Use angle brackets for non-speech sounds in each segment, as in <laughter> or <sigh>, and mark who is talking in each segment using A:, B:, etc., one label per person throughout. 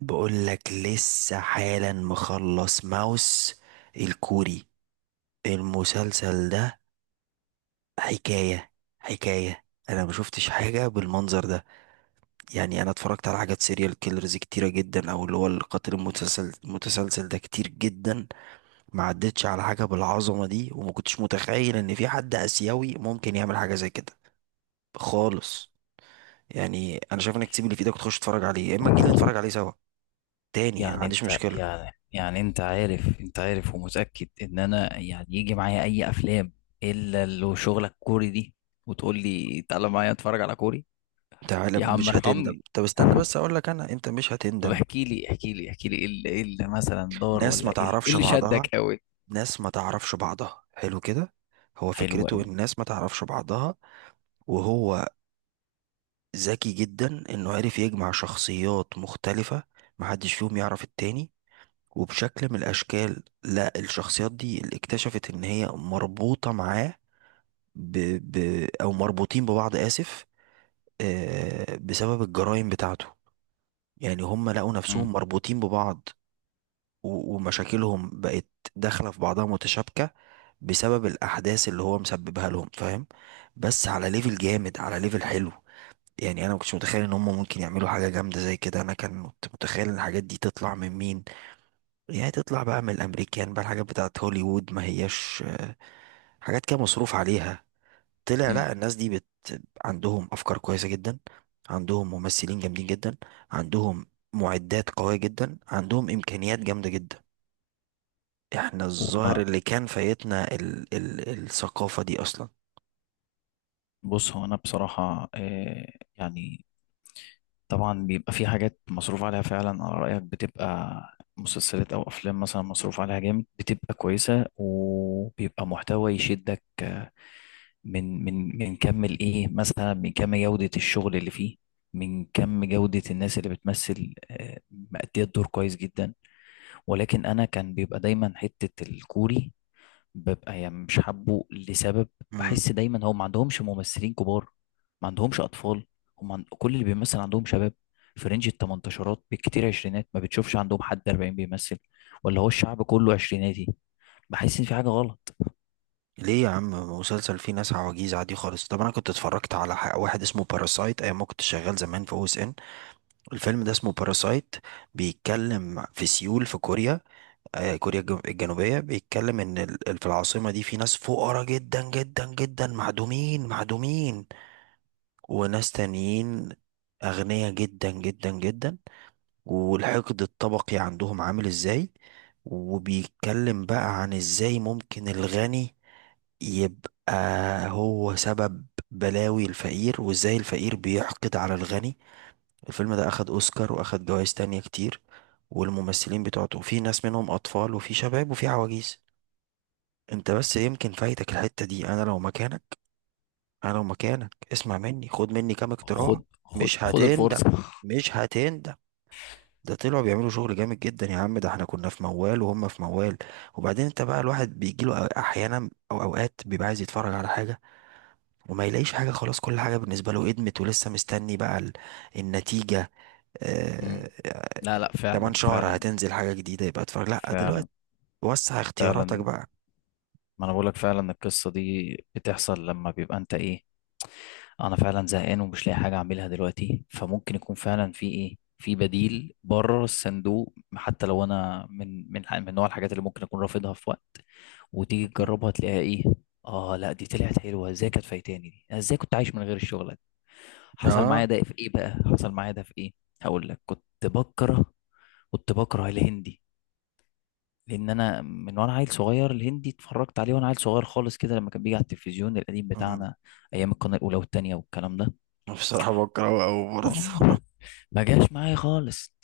A: بقولك لسه حالا مخلص ماوس الكوري. المسلسل ده حكاية حكاية. انا ما شفتش حاجة بالمنظر ده. يعني انا اتفرجت على حاجات سيريال كيلرز كتيرة جدا، او اللي هو القاتل المتسلسل ده كتير جدا. ما عدتش على حاجة بالعظمة دي، وما كنتش متخيل ان في حد اسيوي ممكن يعمل حاجة زي كده خالص. يعني انا شايف انك تسيب اللي في ايدك وتخش تتفرج عليه، يا اما تجيلي نتفرج عليه سوا تاني. انا ما
B: يعني
A: عنديش
B: انت
A: مشكلة.
B: يعني يعني انت عارف ومتأكد ان انا يعني يجي معايا اي افلام الا لو شغلك كوري دي وتقول لي تعالى معايا اتفرج على كوري.
A: تعالى
B: يا عم
A: مش هتندم.
B: ارحمني.
A: طب استنى بس اقول لك انا، انت مش
B: طب
A: هتندم.
B: احكي لي ايه اللي إيه اللي مثلا دار،
A: ناس
B: ولا
A: ما
B: ايه اللي إيه
A: تعرفش
B: اللي
A: بعضها،
B: شدك قوي.
A: ناس ما تعرفش بعضها حلو كده. هو
B: حلو
A: فكرته
B: قوي.
A: ان الناس ما تعرفش بعضها. وهو ذكي جدا انه عرف يجمع شخصيات مختلفة محدش فيهم يعرف التاني، وبشكل من الاشكال لا، الشخصيات دي اللي اكتشفت ان هي مربوطة معاه ب... او مربوطين ببعض، اسف، بسبب الجرائم بتاعته. يعني هم لقوا
B: امم
A: نفسهم مربوطين ببعض، و- ومشاكلهم بقت داخلة في بعضها متشابكة بسبب الأحداث اللي هو مسببها لهم، فاهم؟ بس على ليفل جامد، على ليفل حلو. يعني أنا مكنتش متخيل إن هم ممكن يعملوا حاجة جامدة زي كده. أنا كنت متخيل إن الحاجات دي تطلع من مين؟ يعني تطلع بقى من الأمريكان بقى، الحاجات بتاعت هوليوود، ما هياش حاجات كده مصروف عليها. طلع لا، الناس دي عندهم أفكار كويسة جدا، عندهم ممثلين جامدين جدا، عندهم معدات قوية جدا، عندهم إمكانيات جامدة جدا. احنا الظاهر
B: وانا،
A: اللي كان فايتنا ال ال الثقافة دي اصلا.
B: بص، هو انا بصراحة يعني، طبعا بيبقى في حاجات مصروف عليها فعلا، على رأيك، بتبقى مسلسلات أو أفلام مثلا مصروف عليها جامد بتبقى كويسة، وبيبقى محتوى يشدك من كم الإيه، مثلا من كم جودة الشغل اللي فيه، من كم جودة الناس اللي بتمثل، مأدية الدور كويس جدا. ولكن أنا كان بيبقى دايما حتة الكوري ببقى يعني مش حابه لسبب.
A: امم.
B: بحس دايما هو ما عندهمش ممثلين كبار، ما عندهمش اطفال، كل اللي بيمثل عندهم شباب في رينج التمنتاشرات بالكتير، عشرينات. ما بتشوفش عندهم حد 40 بيمثل. ولا هو الشعب كله عشريناتي؟ بحس ان في حاجة غلط.
A: ليه يا عم؟ مسلسل فيه ناس عواجيز عادي خالص. طب انا كنت اتفرجت على واحد اسمه باراسايت ايام ما كنت شغال زمان في او اس ان. الفيلم ده اسمه باراسايت، بيتكلم في سيول في كوريا، آه كوريا الجنوبية. بيتكلم ان في العاصمة دي في ناس فقراء جدا جدا جدا، معدومين معدومين، وناس تانيين اغنياء جدا جدا جدا، والحقد الطبقي عندهم عامل ازاي. وبيتكلم بقى عن ازاي ممكن الغني يبقى هو سبب بلاوي الفقير، وازاي الفقير بيحقد على الغني. الفيلم ده اخد اوسكار واخد جوائز تانية كتير، والممثلين بتوعته في ناس منهم اطفال وفي شباب وفي عواجيز. انت بس يمكن فايتك الحتة دي. انا لو مكانك، انا لو مكانك اسمع مني، خد مني كام اقتراح.
B: خد
A: مش هتندم،
B: الفرصة. <laughs>
A: مش هتندم. ده طلعوا بيعملوا شغل جامد جدا يا عم. ده احنا كنا في موال وهم في موال. وبعدين انت بقى الواحد بيجيله احيانا او اوقات بيبقى عايز يتفرج على حاجة وما يلاقيش حاجة. خلاص، كل حاجة بالنسبة له ادمت ولسه مستني بقى النتيجة. آه.
B: مم.
A: آه.
B: لا لا،
A: كمان
B: فعلا
A: شهر
B: فعلا.
A: هتنزل حاجة جديدة، يبقى اتفرج لا دلوقتي.
B: فعلا
A: وسع اختياراتك
B: فعلا،
A: بقى.
B: ما انا بقولك، فعلا القصة دي بتحصل لما بيبقى انت ايه، انا فعلا زهقان ومش لاقي حاجه اعملها دلوقتي، فممكن يكون فعلا في ايه، في بديل بره الصندوق، حتى لو انا من نوع الحاجات اللي ممكن اكون رافضها في وقت، وتيجي
A: م-
B: تجربها تلاقيها ايه، اه، لا دي طلعت حلوه. ازاي كانت فايتاني دي؟ أنا ازاي كنت عايش من غير الشغل ده؟ حصل معايا
A: اه.
B: ده في ايه بقى، حصل معايا ده في ايه. هقول لك، كنت بكره الهندي. لان انا من وانا عيل صغير الهندي اتفرجت عليه وانا عيل صغير خالص كده، لما كان بيجي على التلفزيون القديم
A: م-
B: بتاعنا ايام القناه الاولى والتانيه والكلام ده.
A: بصراحة بكرهه أوي برضه
B: اه،
A: <laughs>
B: ما جاش معايا خالص.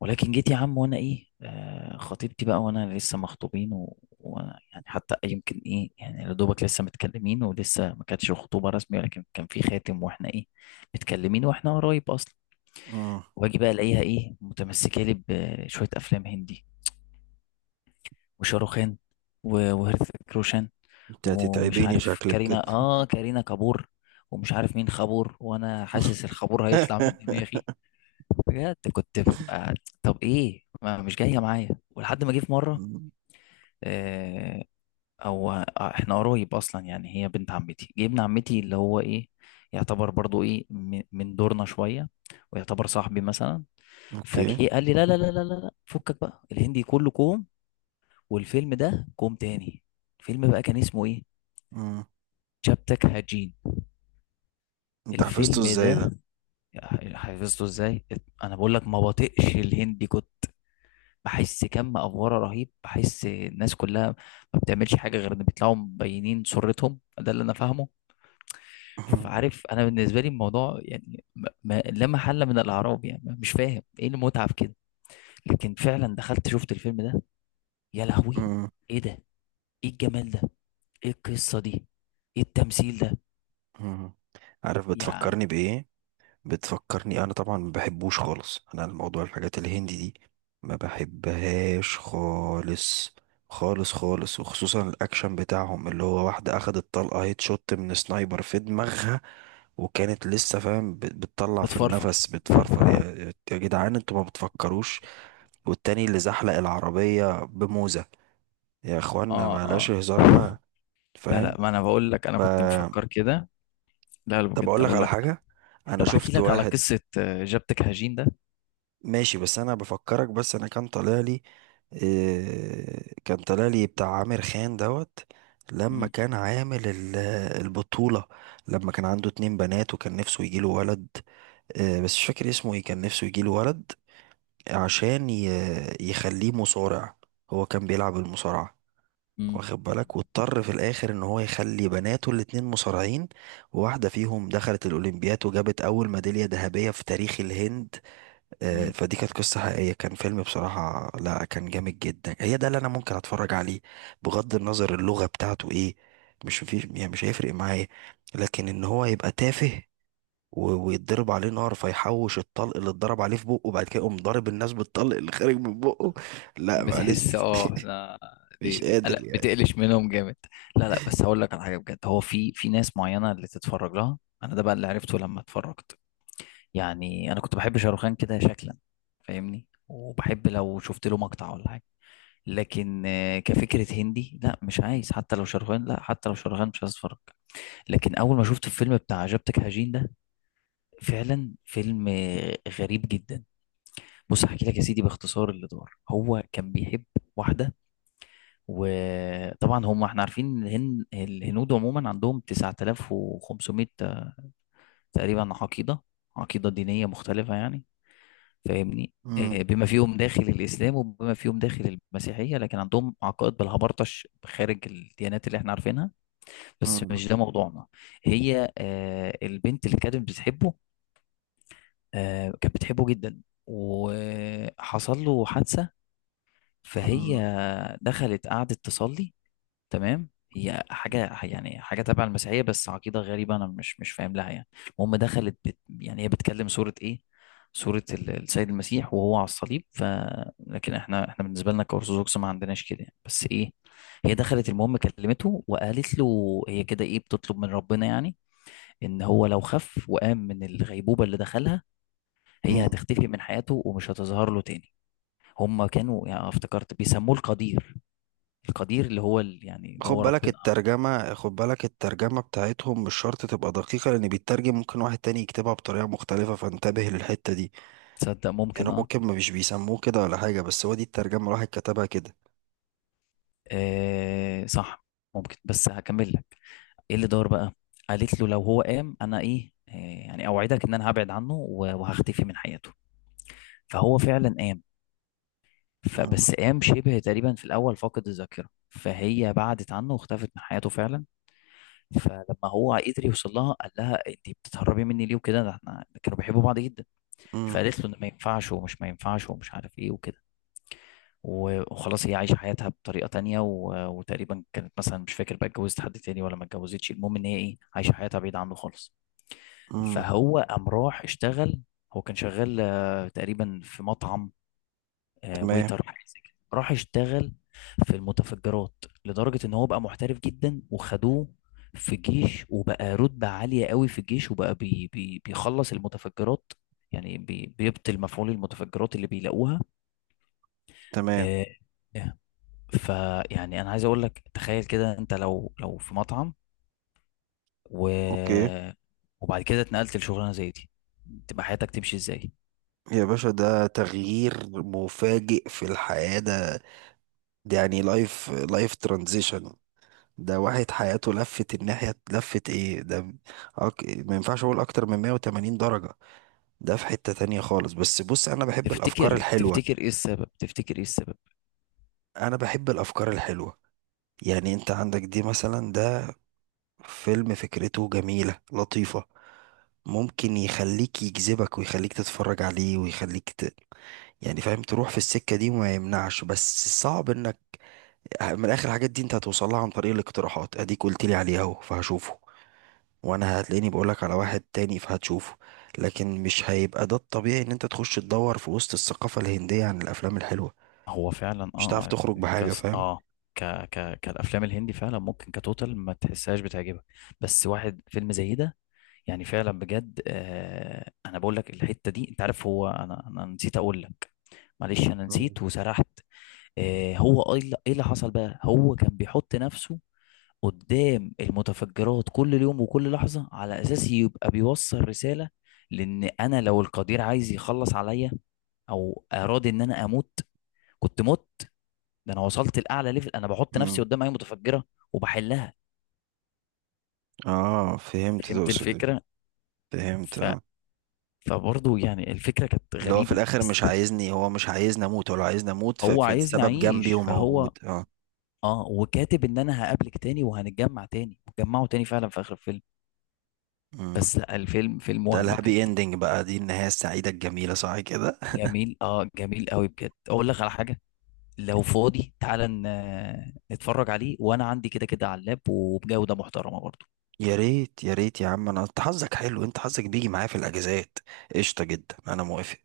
B: ولكن جيت يا عم وانا ايه، آه، خطيبتي بقى، وانا لسه مخطوبين، وانا يعني حتى يمكن ايه، يعني يا دوبك لسه متكلمين ولسه ما كانتش خطوبه رسميه، ولكن كان في خاتم واحنا ايه، متكلمين واحنا قريب اصلا.
A: م.
B: واجي بقى الاقيها ايه، متمسكه لي بشويه افلام هندي، وشاروخان، وهرث كروشان،
A: انت
B: ومش
A: هتتعبيني
B: عارف
A: شكلك كده.
B: كارينا، اه كارينا كابور، ومش عارف مين خابور، وانا حاسس الخابور هيطلع من دماغي.
A: <laughs>
B: بجد كنت ببقى، طب ايه، ما مش جايه معايا. ولحد ما جه في مره،
A: م.
B: آه، او احنا قرايب اصلا، يعني هي بنت عمتي، جه ابن عمتي اللي هو ايه، يعتبر برضو ايه، من دورنا شويه، ويعتبر صاحبي مثلا،
A: اوكي.
B: فجه قال لي لا لا لا لا لا لا، فكك بقى، الهندي كله كوم والفيلم ده كوم تاني. الفيلم بقى كان اسمه ايه،
A: م.
B: شابتك هاجين.
A: انت حفظته
B: الفيلم
A: ازاي ده؟
B: ده حفظته ازاي؟ انا بقول لك ما بطيقش الهندي، كنت بحس كم افوره رهيب، بحس الناس كلها ما بتعملش حاجه غير ان بيطلعوا مبينين سرتهم، ده اللي انا فاهمه.
A: <laughs> مم.
B: فعارف، انا بالنسبه لي الموضوع يعني لا محل من الاعراب يعني، مش فاهم ايه المتعه في كده. لكن فعلا دخلت شفت الفيلم ده، يا لهوي،
A: مم.
B: ايه ده؟ ايه الجمال ده؟ ايه القصه دي؟ ايه التمثيل ده؟
A: مم. عارف
B: يعني
A: بتفكرني بإيه؟ بتفكرني. أنا طبعا ما بحبوش خالص، أنا الموضوع الحاجات الهندي دي ما بحبهاش خالص خالص خالص، وخصوصا الأكشن بتاعهم، اللي هو واحدة أخدت طلقة هيت شوت من سنايبر في دماغها وكانت لسه فاهم بتطلع في
B: بتفرفر.
A: النفس بتفرفر. يا يا جدعان انتوا ما بتفكروش؟ والتاني اللي زحلق العربية بموزة. يا اخوانا
B: اه
A: بلاش
B: اه.
A: هزار
B: <laughs>
A: بقى.
B: لا
A: فاهم؟
B: لا، ما انا بقول لك انا كنت مفكر كده. لا لا،
A: طب
B: بجد
A: اقول لك
B: اقول
A: على
B: لك.
A: حاجه. انا
B: طب احكي
A: شفت
B: لك على
A: واحد.
B: قصه جابتك هجين ده.
A: ماشي، بس انا بفكرك. بس انا كان طالع لي إيه، كان طالع لي بتاع عامر خان دوت لما
B: مم.
A: كان عامل البطوله. لما كان عنده اتنين بنات وكان نفسه يجيله ولد. إيه بس مش فاكر اسمه ايه. كان نفسه يجيله ولد عشان يخليه مصارع. هو كان بيلعب المصارعه،
B: مم.
A: واخد بالك، واضطر في الاخر ان هو يخلي بناته الاتنين مصارعين، وواحده فيهم دخلت الاولمبياد وجابت اول ميداليه ذهبيه في تاريخ الهند.
B: مم.
A: فدي كانت قصه حقيقيه. كان فيلم بصراحه لا كان جامد جدا. هي ده اللي انا ممكن اتفرج عليه بغض النظر اللغه بتاعته ايه، مش في يعني مش هيفرق معايا. لكن ان هو يبقى تافه و- ويتضرب عليه نار فيحوش الطلق اللي اتضرب عليه في بقه وبعد كده يقوم ضارب الناس بالطلق اللي خارج من بقه، لا معلش
B: بتحس،
A: <laughs>
B: اه لا،
A: مش
B: دي لا
A: قادر يعني.
B: بتقلش منهم جامد. لا لا، بس هقول لك على حاجه بجد، هو في ناس معينه اللي تتفرج لها، انا ده بقى اللي عرفته لما اتفرجت. يعني انا كنت بحب شاروخان كده شكلا، فاهمني، وبحب لو شفت له مقطع ولا حاجه، لكن كفكره هندي لا، مش عايز حتى لو شاروخان، لا حتى لو شاروخان مش عايز اتفرج. لكن اول ما شفت الفيلم بتاع عجبتك هجين ده، فعلا فيلم غريب جدا. بص احكي لك يا سيدي باختصار اللي دار. هو كان بيحب واحده، وطبعا هم احنا عارفين إن الهنود عموما عندهم 9500 تقريبا عقيده، عقيده دينيه مختلفه يعني، فاهمني،
A: مم.
B: بما فيهم داخل الاسلام وبما فيهم داخل المسيحيه، لكن عندهم عقائد بالهبرطش خارج الديانات اللي احنا عارفينها. بس
A: مم.
B: مش ده موضوعنا. هي البنت اللي كانت بتحبه، كانت بتحبه جدا، وحصل له حادثه،
A: مم.
B: فهي دخلت قعدت تصلي. تمام، هي حاجة يعني حاجة تبع المسيحية بس عقيدة غريبة، أنا مش فاهم لها يعني. المهم دخلت بت، يعني هي بتكلم سورة إيه؟ سورة السيد المسيح وهو على الصليب، ف، لكن إحنا بالنسبة لنا كأرثوذكس ما عندناش كده يعني، بس إيه، هي دخلت المهم كلمته، وقالت له هي كده إيه، بتطلب من ربنا يعني إن هو لو خف وقام من الغيبوبة اللي دخلها، هي
A: مم.
B: هتختفي من حياته ومش هتظهر له تاني. هما كانوا يعني، افتكرت بيسموه القدير، القدير اللي هو يعني اللي
A: خد
B: هو
A: بالك
B: ربنا.
A: الترجمة، خد بالك الترجمة بتاعتهم مش شرط تبقى دقيقة، لأن بيترجم ممكن واحد تاني يكتبها بطريقة مختلفة، فانتبه للحتة دي.
B: تصدق
A: يعني
B: ممكن،
A: هو
B: اه.
A: ممكن ما مش بيسموه كده ولا حاجة، بس هو دي الترجمة الواحد كتبها كده.
B: صح ممكن، بس هكمل لك ايه اللي دار بقى. قالت له لو هو قام، انا ايه، يعني اوعدك ان انا هبعد عنه، وهختفي من حياته. فهو فعلا قام.
A: مم.
B: فبس قام شبه تقريبا في الاول فاقد الذاكره، فهي بعدت عنه واختفت من حياته فعلا. فلما هو قدر يوصل لها قال لها انت بتتهربي مني ليه وكده، ده احنا كانوا بيحبوا بعض جدا.
A: مم.
B: فقالت له إن ما ينفعش، ومش عارف ايه وكده، وخلاص هي عايشة حياتها بطريقة تانية، وتقريبا كانت مثلا مش فاكر بقى اتجوزت حد تاني ولا ما اتجوزتش، المهم ان هي ايه، عايشة حياتها بعيد عنه خالص.
A: مم.
B: فهو قام راح اشتغل. هو كان شغال تقريبا في مطعم،
A: تمام.
B: ويتر حاجة زي كده. راح اشتغل في المتفجرات، لدرجة ان هو بقى محترف جدا وخدوه في الجيش، وبقى رتبة عالية قوي في الجيش، وبقى بي بي بيخلص المتفجرات، يعني بيبطل مفعول المتفجرات اللي بيلاقوها.
A: تمام.
B: آه، فيعني انا عايز اقول لك تخيل كده، انت لو في مطعم و...
A: اوكي.
B: وبعد كده اتنقلت لشغلانه زي دي، تبقى حياتك تمشي ازاي؟
A: يا باشا ده تغيير مفاجئ في الحياة ده، ده يعني لايف ترانزيشن. ده واحد حياته لفت الناحية، لفت ايه ده؟ ما ينفعش اقول اكتر من 180 درجة. ده في حتة تانية خالص. بس بص انا بحب الافكار
B: تفتكر
A: الحلوة،
B: تفتكر ايه السبب، تفتكر ايه السبب؟
A: انا بحب الافكار الحلوة. يعني انت عندك دي مثلا، ده فيلم فكرته جميلة لطيفة، ممكن يخليك يجذبك ويخليك تتفرج عليه ويخليك يعني فاهم، تروح في السكة دي وما يمنعش. بس صعب انك من الاخر الحاجات دي انت هتوصلها عن طريق الاقتراحات. اديك قلت لي عليه اهو فهشوفه، وانا هتلاقيني بقولك على واحد تاني فهتشوفه. لكن مش هيبقى ده الطبيعي ان انت تخش تدور في وسط الثقافة الهندية عن الافلام الحلوة،
B: هو فعلا
A: مش هتعرف
B: اه،
A: تخرج بحاجة.
B: كاس
A: فاهم؟
B: اه، كالافلام الهندي فعلا ممكن كتوتال ما تحسهاش بتعجبك. بس واحد فيلم زي ده، يعني فعلا بجد. آه، انا بقول لك الحته دي، انت عارف هو، انا نسيت اقول لك، معلش انا
A: مم.
B: نسيت وسرحت. هو ايه اللي إيه اللي حصل بقى، هو كان بيحط نفسه قدام المتفجرات كل يوم وكل لحظة، على اساس يبقى بيوصل رسالة لان انا لو القدير عايز يخلص عليا او اراد ان انا اموت، كنت مت. ده انا وصلت لاعلى ليفل، انا بحط نفسي
A: مم.
B: قدام اي متفجرة وبحلها.
A: اه فهمت
B: فهمت
A: تقصد إيه.
B: الفكرة.
A: فهمت
B: ف،
A: اه.
B: فبرضه يعني الفكرة كانت
A: اللي هو في
B: غريبة.
A: الاخر
B: بس
A: مش عايزني، هو مش عايزني اموت ولا عايزني اموت،
B: هو عايزني
A: فالسبب جنبي
B: اعيش،
A: وموجود
B: فهو
A: اه.
B: اه، وكاتب ان انا هقابلك تاني وهنتجمع تاني. جمعوا تاني فعلا في اخر الفيلم،
A: مم.
B: بس لا الفيلم فيلم
A: ده
B: وهم بجد.
A: الهابي اندنج بقى، دي النهاية السعيدة الجميلة صح كده؟
B: جميل اه، جميل قوي بجد. اقول لك على حاجه، لو فاضي تعالى نتفرج عليه، وانا عندي كده كده على اللاب، وبجوده محترمه برضه.
A: يا ريت يا ريت يا عم. انا انت حظك حلو، انت حظك بيجي معايا في الاجازات. قشطة جدا، انا موافق.